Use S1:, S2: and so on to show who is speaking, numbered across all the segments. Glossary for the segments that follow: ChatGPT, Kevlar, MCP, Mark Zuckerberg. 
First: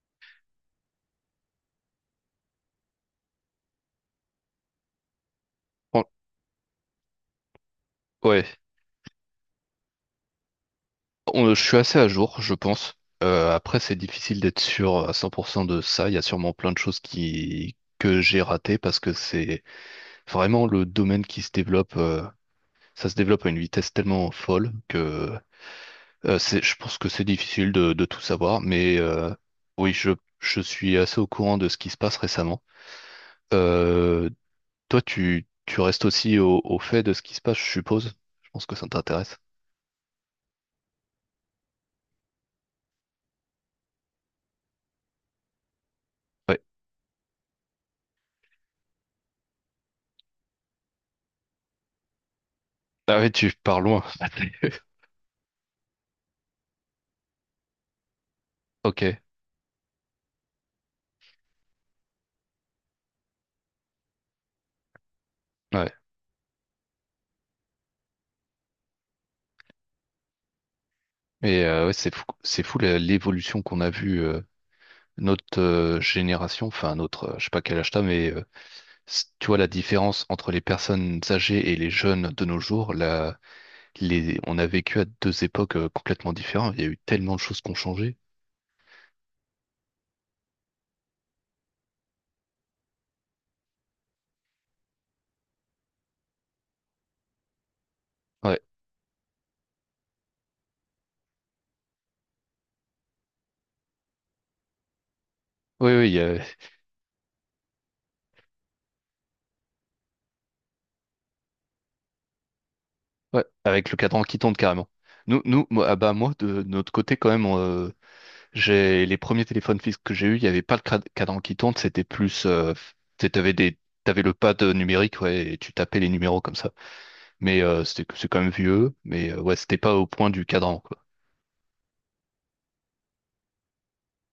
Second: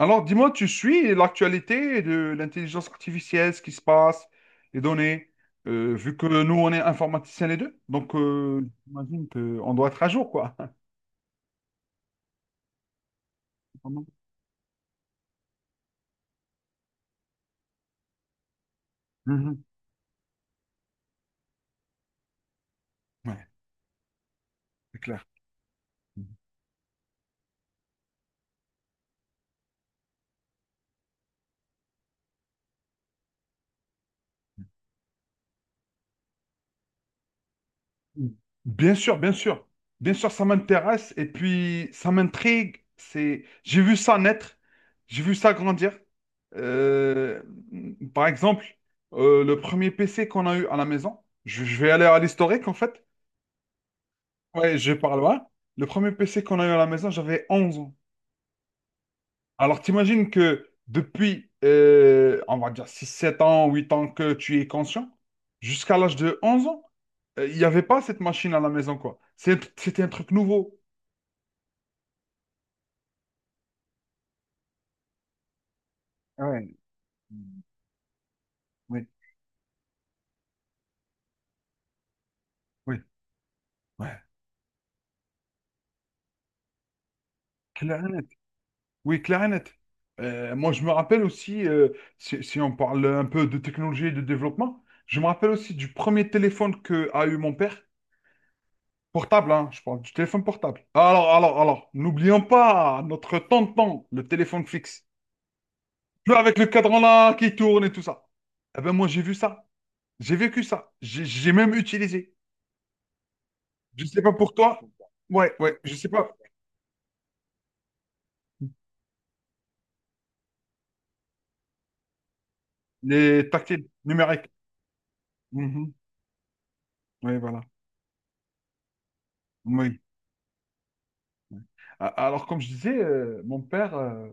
S1: Alors, dis-moi, tu suis l'actualité de l'intelligence artificielle, ce qui se passe, les données,
S2: Fran-
S1: vu que nous, on est informaticiens les deux, donc
S2: Ouais,
S1: j'imagine qu'on doit être à jour, quoi.
S2: Je suis assez à jour, je pense. Après, c'est difficile d'être sûr à 100% de ça. Il y a sûrement plein de choses qui que j'ai ratées parce que c'est
S1: Mhm.
S2: vraiment le domaine qui se développe. Ça se développe
S1: Ouais,
S2: à une vitesse tellement folle
S1: c'est clair.
S2: que je pense que c'est difficile de tout savoir. Mais oui, je, je suis assez au courant de ce qui se passe récemment. Euh, toi, tu restes aussi au fait de ce qui se passe, je suppose.
S1: Mhm.
S2: Je pense que ça
S1: Bien sûr, bien
S2: t'intéresse.
S1: sûr. Bien sûr, ça m'intéresse et puis ça m'intrigue. J'ai vu ça naître, j'ai vu ça grandir.
S2: Ouais.
S1: Euh, Par exemple, le premier PC qu'on a eu à la maison, je vais aller à l'historique, en fait.
S2: Ah oui, tu pars loin.
S1: Ouais, je parle par loin. Le premier PC qu'on a eu à la maison, j'avais 11 ans.
S2: Ok.
S1: Alors, t'imagines que depuis, on va dire 6, 7 ans, 8 ans que tu es conscient,
S2: Ouais.
S1: jusqu'à l'âge de 11 ans, il n'y avait pas cette machine à la maison, quoi. C'était un truc nouveau.
S2: Et ouais, c'est fou l'évolution qu'on a vue notre génération,
S1: Ouais.
S2: enfin je sais pas quel âge t'as, mais euh,
S1: Oui,
S2: c- tu vois la différence entre les personnes âgées et les jeunes de nos jours,
S1: oui,
S2: là,
S1: ouais.
S2: les, on a vécu à deux époques complètement différentes. Il y a eu tellement de choses qui ont
S1: Clair et
S2: changé.
S1: net. Oui, clair et net. Moi, je me rappelle aussi, si on parle un peu de technologie et de développement, je me rappelle aussi du premier téléphone que a eu mon père.
S2: Ouais,
S1: Portable, hein, je parle du téléphone portable. Alors, n'oublions pas notre tonton, le téléphone fixe.
S2: oui, oui, il y
S1: Plus
S2: a...
S1: avec le cadran là qui tourne et tout ça. Eh ben moi, j'ai vu ça. J'ai vécu ça. J'ai même utilisé.
S2: ouais, avec le
S1: Je
S2: cadran
S1: sais pas
S2: qui tourne
S1: pour toi.
S2: carrément.
S1: Ouais, ouais,
S2: Moi,
S1: je
S2: ah
S1: sais
S2: bah
S1: pas.
S2: moi de notre côté quand même, j'ai les premiers téléphones fixes que j'ai eu, il n'y avait pas le cadran qui tourne, c'était plus, tu
S1: Les
S2: avais des,
S1: tactiles
S2: t'avais le
S1: numériques.
S2: pad numérique, ouais, et tu
S1: Mhm.
S2: tapais les numéros comme ça.
S1: Oui, voilà.
S2: C'est quand même vieux, mais ouais, c'était pas
S1: Oui.
S2: au point du cadran, quoi.
S1: Alors, comme je disais, mon père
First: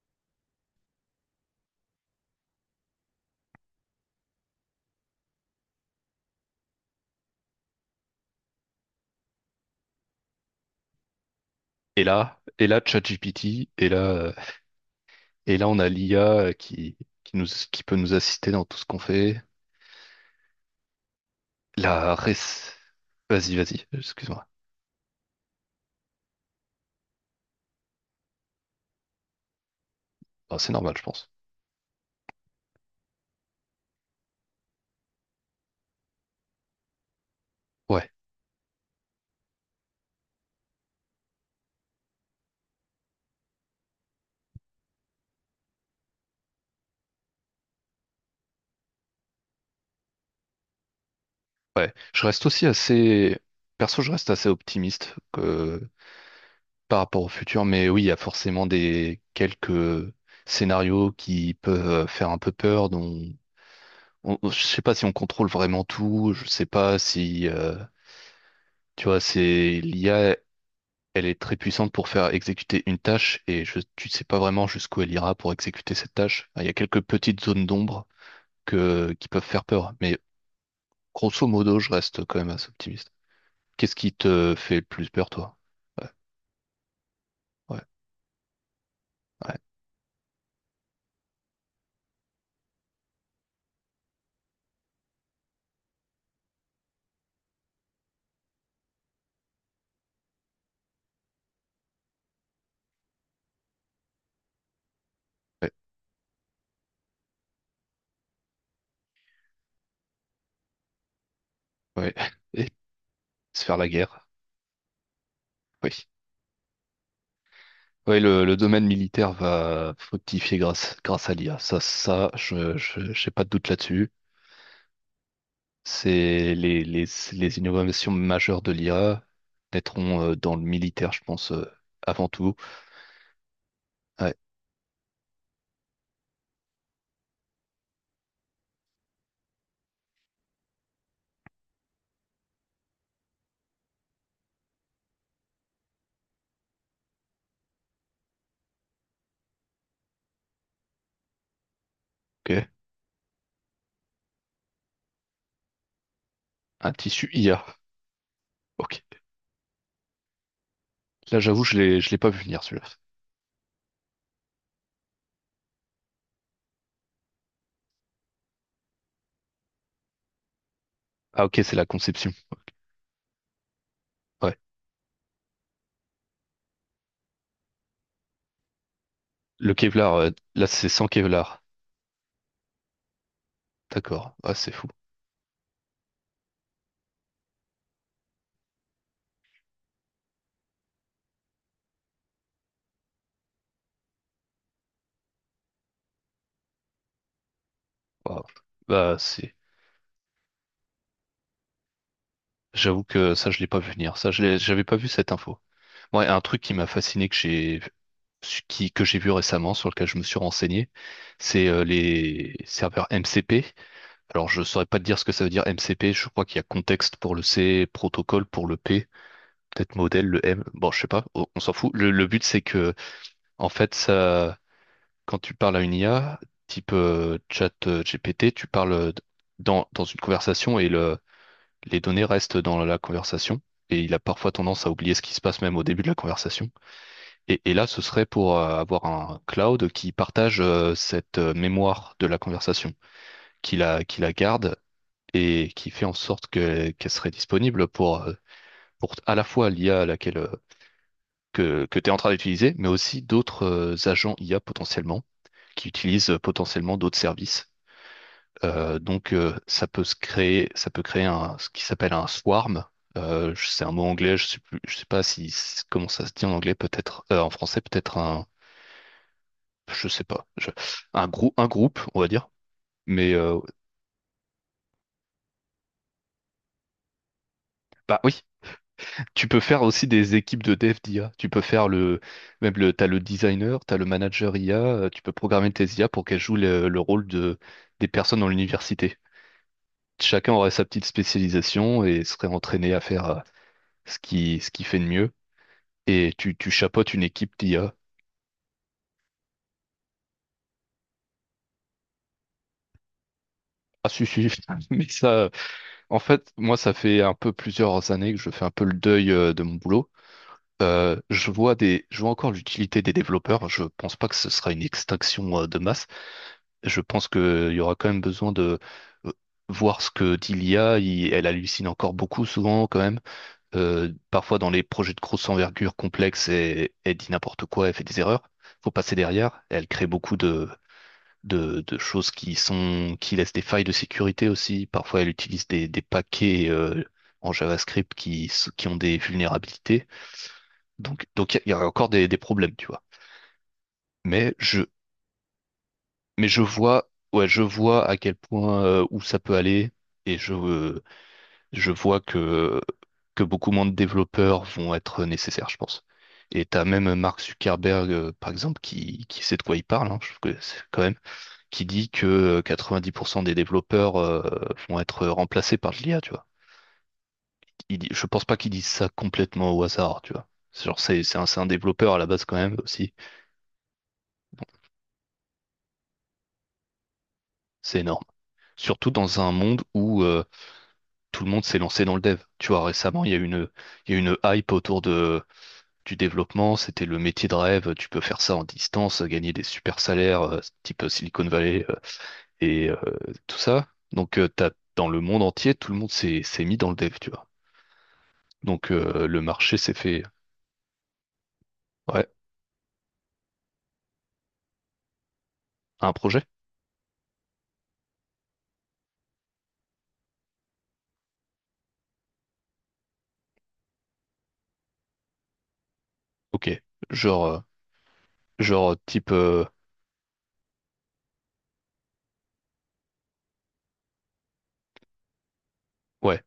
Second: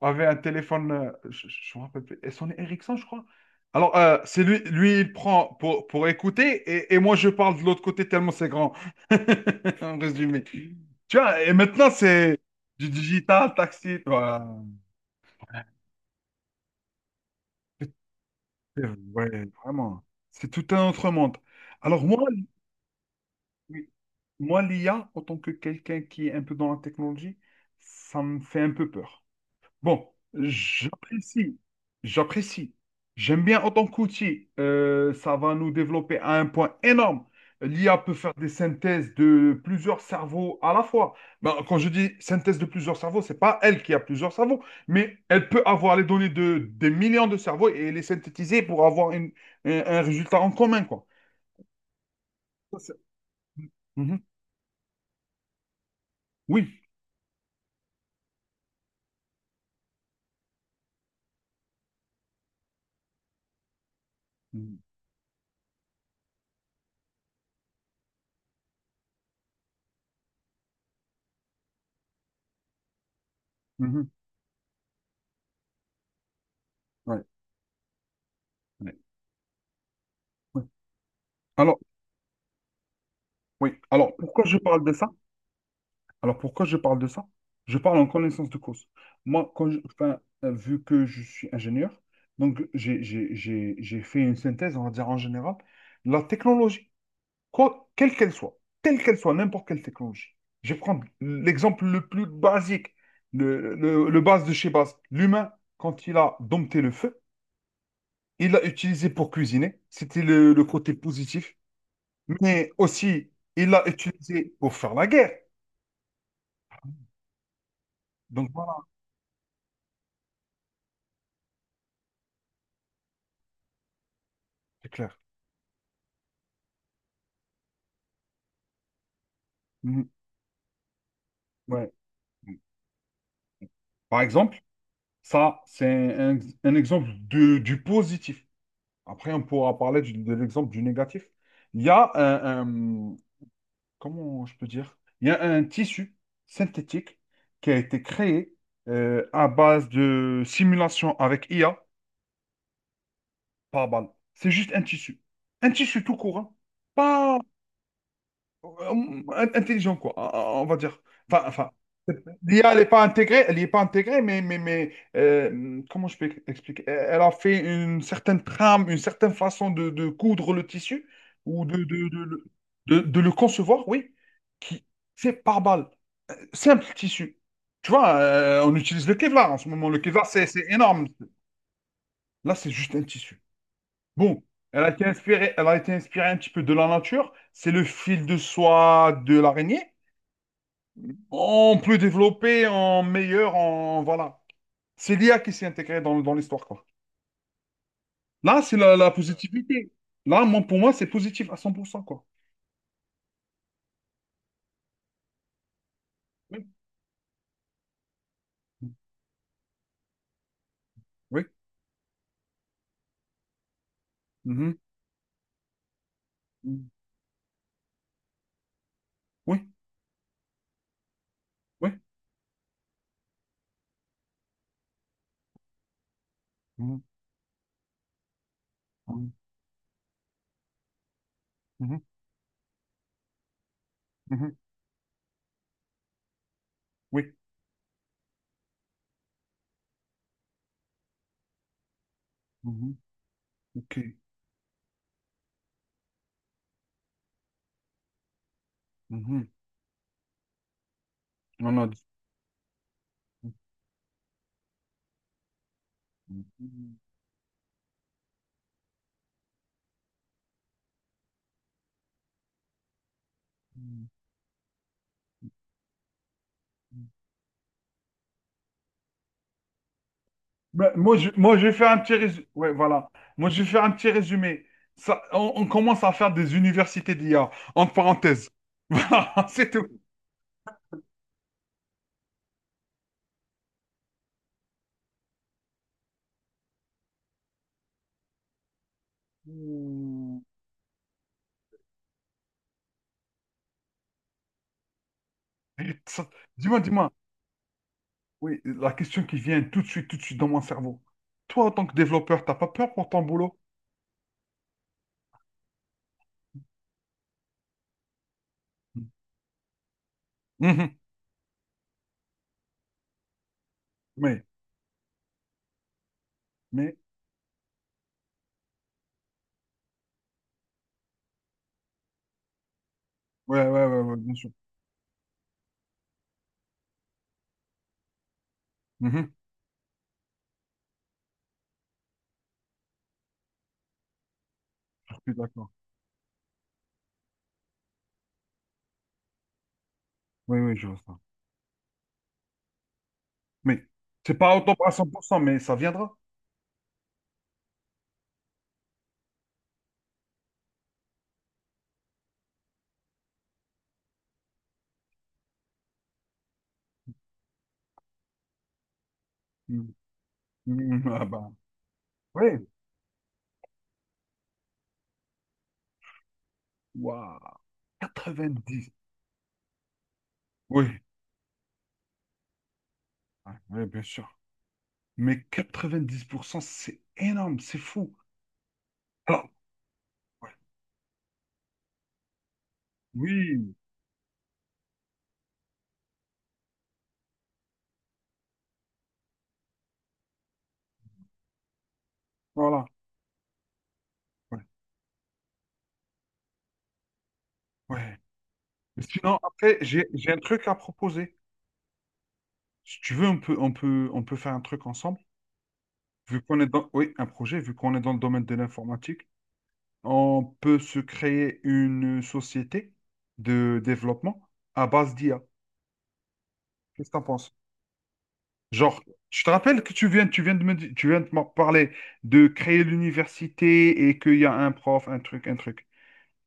S1: avait un téléphone, je me rappelle plus, son Ericsson, je crois. Alors, c'est lui, lui, il prend pour écouter et moi, je parle de l'autre côté tellement c'est grand. En résumé. Tu vois, et maintenant,
S2: Et là,
S1: c'est
S2: et là,
S1: du digital,
S2: ChatGPT, et là,
S1: taxi,
S2: euh,
S1: toi.
S2: et là, on a l'IA qui nous, qui peut nous assister dans tout ce qu'on
S1: Ouais,
S2: fait.
S1: vraiment. C'est tout un autre monde. Alors,
S2: La
S1: moi,
S2: res... Vas-y, vas-y,
S1: oui,
S2: excuse-moi.
S1: moi l'IA, en tant que quelqu'un qui est un peu dans la technologie, ça me fait un peu peur. Bon,
S2: Ah, c'est normal, je pense.
S1: j'apprécie, j'apprécie. J'aime bien autant qu'outil. Ça va nous développer à un point énorme. L'IA
S2: Ouais,
S1: peut faire des synthèses de plusieurs cerveaux à la fois. Ben, quand je dis synthèse de plusieurs cerveaux, c'est pas elle qui a plusieurs cerveaux, mais elle peut avoir les données de des millions de cerveaux et les synthétiser pour avoir un résultat en commun, quoi.
S2: ouais. Je reste aussi
S1: Ça, c'est-
S2: perso, je
S1: Mhm.
S2: reste assez optimiste
S1: Oui.
S2: par rapport au futur, mais oui, il y a forcément des quelques scénarios qui peuvent faire un peu peur, dont je
S1: Mhm.
S2: sais pas si on contrôle vraiment tout, je sais pas si tu vois, c'est l'IA, elle est très puissante pour faire exécuter une tâche et tu
S1: Mhm.
S2: sais pas vraiment jusqu'où elle ira pour exécuter cette tâche. Enfin, il y a quelques
S1: Ouais.
S2: petites zones d'ombre
S1: Ouais.
S2: que qui peuvent faire peur, mais
S1: Ouais.
S2: grosso modo,
S1: Alors,
S2: je reste quand même assez optimiste.
S1: oui.
S2: Qu'est-ce qui
S1: Alors, pourquoi
S2: te
S1: je
S2: fait le
S1: parle de ça?
S2: plus peur, toi? Ouais,
S1: Alors pourquoi je parle de ça? Je
S2: ouais,
S1: parle en connaissance de cause. Moi, enfin, vu que je suis ingénieur, donc j'ai fait une synthèse, on va dire en général, la technologie, quoi, quelle qu'elle soit, telle qu'elle soit, n'importe quelle technologie. Je vais prendre l'exemple le plus basique, le base de chez base. L'humain,
S2: ouais,
S1: quand il a dompté le feu, il l'a utilisé pour cuisiner, c'était le côté positif,
S2: ouais. Ouais. Et
S1: mais aussi
S2: se
S1: il
S2: faire la
S1: l'a
S2: guerre.
S1: utilisé pour faire la guerre.
S2: Oui, oui, le,
S1: Donc
S2: le
S1: voilà,
S2: domaine militaire va fructifier grâce à l'IA. Ça, ça, j'ai pas de doute là-dessus.
S1: c'est clair.
S2: C'est les innovations majeures de l'IA
S1: Mhm.
S2: naîtront dans le militaire, je pense,
S1: Ouais.
S2: avant tout.
S1: Par
S2: Ouais,
S1: exemple, ça, c'est un exemple du positif. Après, on pourra parler de l'exemple du négatif. Il y a un- comment je peux dire? Il y a un tissu synthétique qui a été créé à base de simulation avec IA
S2: ok.
S1: par balle. C'est juste un tissu. Un tissu tout court, hein.
S2: Un tissu
S1: Pas
S2: IA. Ok.
S1: euh, intelligent, quoi, on va dire.
S2: Là,
S1: Enfin,
S2: j'avoue,
S1: enfin,
S2: je l'ai pas vu venir,
S1: l'IA, elle
S2: celui-là.
S1: n'est pas intégrée, elle y est pas intégrée, mais comment je peux expliquer? Elle a fait une certaine trame, une certaine façon de coudre le tissu
S2: Ah, ok,
S1: ou
S2: c'est la conception.
S1: de le concevoir, oui,
S2: Ouais.
S1: qui c'est par balle. Simple tissu. Tu vois, on utilise le Kevlar en ce
S2: Le
S1: moment. Le
S2: Kevlar,
S1: Kevlar, c'est
S2: là, c'est
S1: énorme.
S2: sans Kevlar.
S1: Là, c'est juste un tissu.
S2: D'accord.
S1: Bon,
S2: Ah, c'est fou.
S1: elle a été inspirée un petit peu de la nature. C'est le fil de soie de l'araignée. On peut développer en meilleur, en voilà. C'est l'IA qui s'est intégrée dans l'histoire, quoi.
S2: Waouh.
S1: Là, c'est la
S2: Bah, c'est,
S1: positivité. Là, moi, pour moi, c'est positif à 100% quoi.
S2: J'avoue que ça, je l'ai pas vu venir. Ça, j'avais pas vu cette info. Ouais, un truc
S1: Oui.
S2: qui m'a fasciné que j'ai vu récemment, sur lequel je me suis renseigné,
S1: Oui.
S2: c'est les serveurs MCP. Alors, je
S1: Mhm.
S2: saurais pas te dire ce que ça veut dire MCP. Je crois qu'il y a
S1: Mhm.
S2: contexte pour le C, protocole pour le P,
S1: Oui.
S2: peut-être modèle, le M. Bon, je sais pas, on s'en fout.
S1: Oui.
S2: Le but, c'est que, en fait, ça, quand tu parles à une IA, type
S1: Mhm.
S2: chat GPT, tu parles euh, dans une conversation et les
S1: Mhm.
S2: données restent dans la conversation. Et il a
S1: Mhm.
S2: parfois
S1: Mhm.
S2: tendance à oublier ce qui se passe même au début de la conversation.
S1: Oui.
S2: Et là, ce serait pour avoir un cloud qui partage cette mémoire de la conversation,
S1: Mhm. OK.
S2: qui la garde et qui fait en sorte qu'elle serait disponible pour à
S1: Mhm.
S2: la fois l'IA à laquelle, euh,
S1: On
S2: que,
S1: a
S2: que
S1: dit.
S2: tu es en train d'utiliser, mais aussi d'autres agents IA potentiellement, qui utilisent potentiellement
S1: Mhm.
S2: d'autres services. Donc, ça peut se créer, ça peut créer un, ce qui s'appelle un swarm. C'est un mot anglais, je sais pas si, comment ça se dit en anglais, peut-être, en français, peut-être un, je sais pas, je...
S1: Ben, moi,
S2: un
S1: je vais faire un
S2: groupe,
S1: petit
S2: on va dire.
S1: résumé. Ouais, voilà.
S2: Mais
S1: Moi,
S2: euh,
S1: je vais faire un petit résumé. Ça, on commence à faire des universités d'IA, entre
S2: bah oui,
S1: parenthèses. Voilà,
S2: tu peux
S1: c'est
S2: faire
S1: tout.
S2: aussi des équipes de dev d'IA. Tu peux faire le même le t'as le designer, t'as le manager IA. Tu peux programmer tes IA pour qu'elles jouent le rôle de des personnes dans l'université. Chacun aurait sa petite spécialisation et serait entraîné à faire ce qu'il fait de mieux.
S1: Ça-
S2: Et tu
S1: Dis-moi, dis-moi,
S2: chapeautes une équipe d'IA.
S1: oui, la question qui vient tout de suite dans mon cerveau. Toi, en tant que développeur, t'as pas peur pour ton boulot?
S2: Ah si si, mais ça, moi ça fait un peu plusieurs années que je fais un peu le deuil de mon boulot.
S1: Mhm.
S2: Je vois encore l'utilité des développeurs. Je pense pas que
S1: Oui,
S2: ce sera une extinction de masse.
S1: mais,
S2: Je pense qu'il y aura quand même besoin de euh, voir ce que dit l'IA. Elle hallucine encore beaucoup souvent quand même.
S1: ouais, ouais, ouais, ouais, bien sûr.
S2: Parfois dans les projets de grosse envergure complexe, elle dit n'importe quoi, elle fait des erreurs. Faut passer
S1: Mhm.
S2: derrière. Elle crée beaucoup de choses qui sont qui laissent des failles de sécurité aussi.
S1: Je
S2: Parfois elle
S1: suis
S2: utilise
S1: d'accord.
S2: des paquets en JavaScript qui ont des vulnérabilités.
S1: Oui, oui, je vois ça.
S2: Donc, il y a encore des problèmes, tu vois.
S1: Mais, c'est
S2: Mais
S1: pas autant
S2: je,
S1: à 100%, mais ça viendra.
S2: mais je vois, ouais, je vois à quel point où ça peut aller et je vois que beaucoup moins de développeurs vont être nécessaires, je pense. Et t'as même Mark Zuckerberg, par exemple, qui sait de quoi il
S1: Mhm.
S2: parle, hein, je trouve que c'est quand
S1: Mhm.
S2: même,
S1: Ah bah,
S2: qui dit que
S1: oui,
S2: 90% des développeurs vont être remplacés par de l'IA, tu vois.
S1: waouh,
S2: Il dit, je pense pas qu'il dise
S1: 90.
S2: ça complètement au hasard, tu vois. C'est Genre,
S1: Oui,
S2: c'est un, C'est un développeur à la base quand même aussi.
S1: ouais, ouais, bien sûr. Mais 90%, c'est énorme, c'est
S2: C'est
S1: fou.
S2: énorme. Surtout dans
S1: Alors,
S2: un monde où
S1: ouais,
S2: tout le monde s'est lancé dans le dev. Tu vois, récemment,
S1: oui,
S2: il y a une hype autour du développement. C'était le métier de rêve. Tu peux faire ça en distance, gagner des super salaires, type Silicon Valley euh,
S1: voilà.
S2: et euh, tout ça. Donc, euh,
S1: Ouais,
S2: t'as, dans le monde entier, tout le monde s'est mis dans le dev, tu vois.
S1: ouais.
S2: Donc,
S1: Sinon,
S2: le marché
S1: après,
S2: s'est
S1: j'ai
S2: fait.
S1: j'ai un truc à proposer.
S2: Ouais,
S1: Si tu veux, on peut faire un truc ensemble.
S2: un
S1: Vu
S2: projet?
S1: qu'on est dans, oui, un projet, vu qu'on est dans le domaine de l'informatique, on peut se créer une société de développement à base d'IA.
S2: Ok.
S1: Qu'est-ce que t'en
S2: Genre,
S1: penses?
S2: genre
S1: Genre,
S2: type.
S1: je te rappelle que tu viens de m'en parler de créer l'université et qu'il y a un prof, un truc, un truc.
S2: Ouais,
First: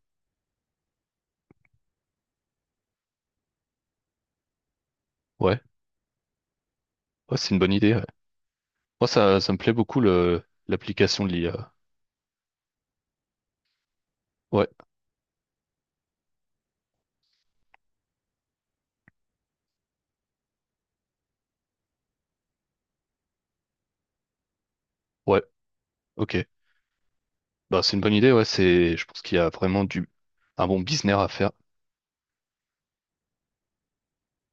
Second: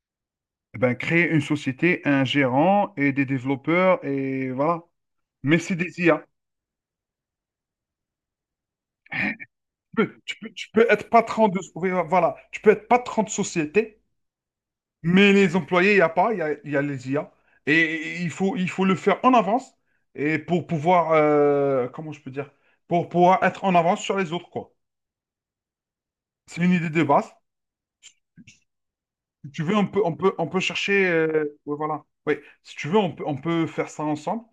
S1: Eh ben, créer une société, un gérant et des développeurs et voilà. Mais
S2: ouais,
S1: c'est des IA.
S2: ouais, c'est une bonne idée. Ouais. Moi, ça me plaît beaucoup
S1: Tu peux, tu peux, tu peux être
S2: l'application de
S1: patron de,
S2: l'IA.
S1: oui, voilà, tu peux être patron de société.
S2: Ouais,
S1: Mais les employés, il n'y a pas, il y a les IA. Et il faut le faire en avance et pour pouvoir, comment je peux dire, pour pouvoir être en avance sur les autres, quoi.
S2: ouais, ok.
S1: C'est une idée de base.
S2: Bah, c'est une bonne idée, ouais. Je pense qu'il y a
S1: Si tu veux,
S2: vraiment
S1: on peut, on peut, on peut
S2: un bon
S1: chercher,
S2: business à faire.
S1: ouais, voilà. Oui, si tu veux, on peut faire ça ensemble.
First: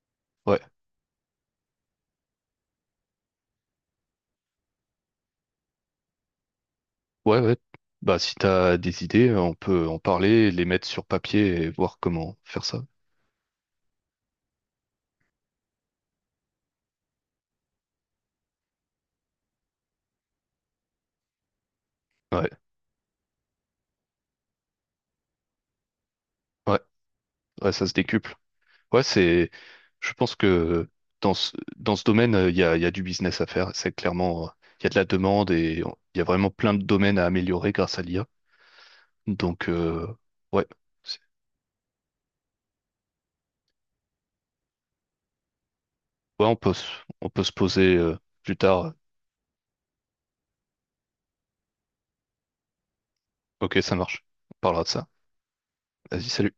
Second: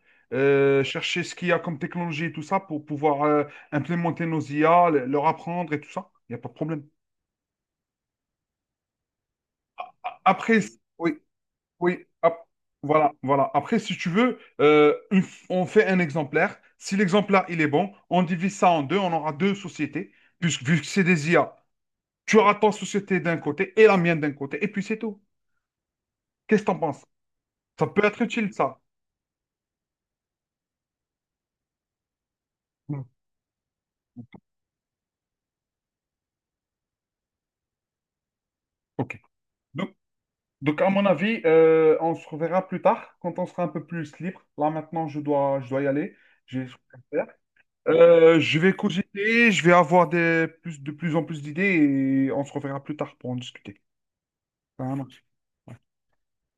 S2: Ouais,
S1: Chercher ce qu'il y a comme technologie et tout ça pour pouvoir implémenter nos IA, leur apprendre et tout ça. Il n'y a pas de problème.
S2: ouais, ouais. Bah, si t'as des idées, on peut en parler,
S1: Après,
S2: les mettre sur
S1: oui,
S2: papier et voir
S1: oui, hop,
S2: comment faire ça.
S1: voilà, voilà. Après, si tu veux, on fait un exemplaire. Si l'exemplaire, il est bon, on divise ça en deux, on aura deux sociétés, puisque vu que c'est des IA, tu
S2: Ouais,
S1: auras ta société d'un côté et la mienne d'un côté, et puis c'est tout. Qu'est-ce que
S2: ouais,
S1: t'en penses?
S2: ouais,
S1: Ça
S2: ça se
S1: peut être
S2: décuple.
S1: utile, ça.
S2: Ouais, c'est, je pense que dans ce domaine, il y a du
S1: Mm.
S2: business à faire. C'est clairement, il y a de la demande et il y a vraiment plein de domaines à améliorer grâce à l'IA.
S1: Ok.
S2: Donc,
S1: Donc,
S2: euh, ouais,
S1: donc, à mon
S2: C'est-
S1: avis, on se reverra plus tard, quand on sera un peu plus libre. Là, maintenant, je dois y aller.
S2: ouais, on
S1: J'ai des
S2: peut,
S1: choses à faire.
S2: on peut se poser, plus
S1: Je vais
S2: tard.
S1: cogiter, je vais avoir de plus en plus d'idées, et on se reverra plus tard pour en
S2: Ok,
S1: discuter.
S2: ça marche. On parlera
S1: Très
S2: de ça.
S1: malheureux
S2: Vas-y, salut.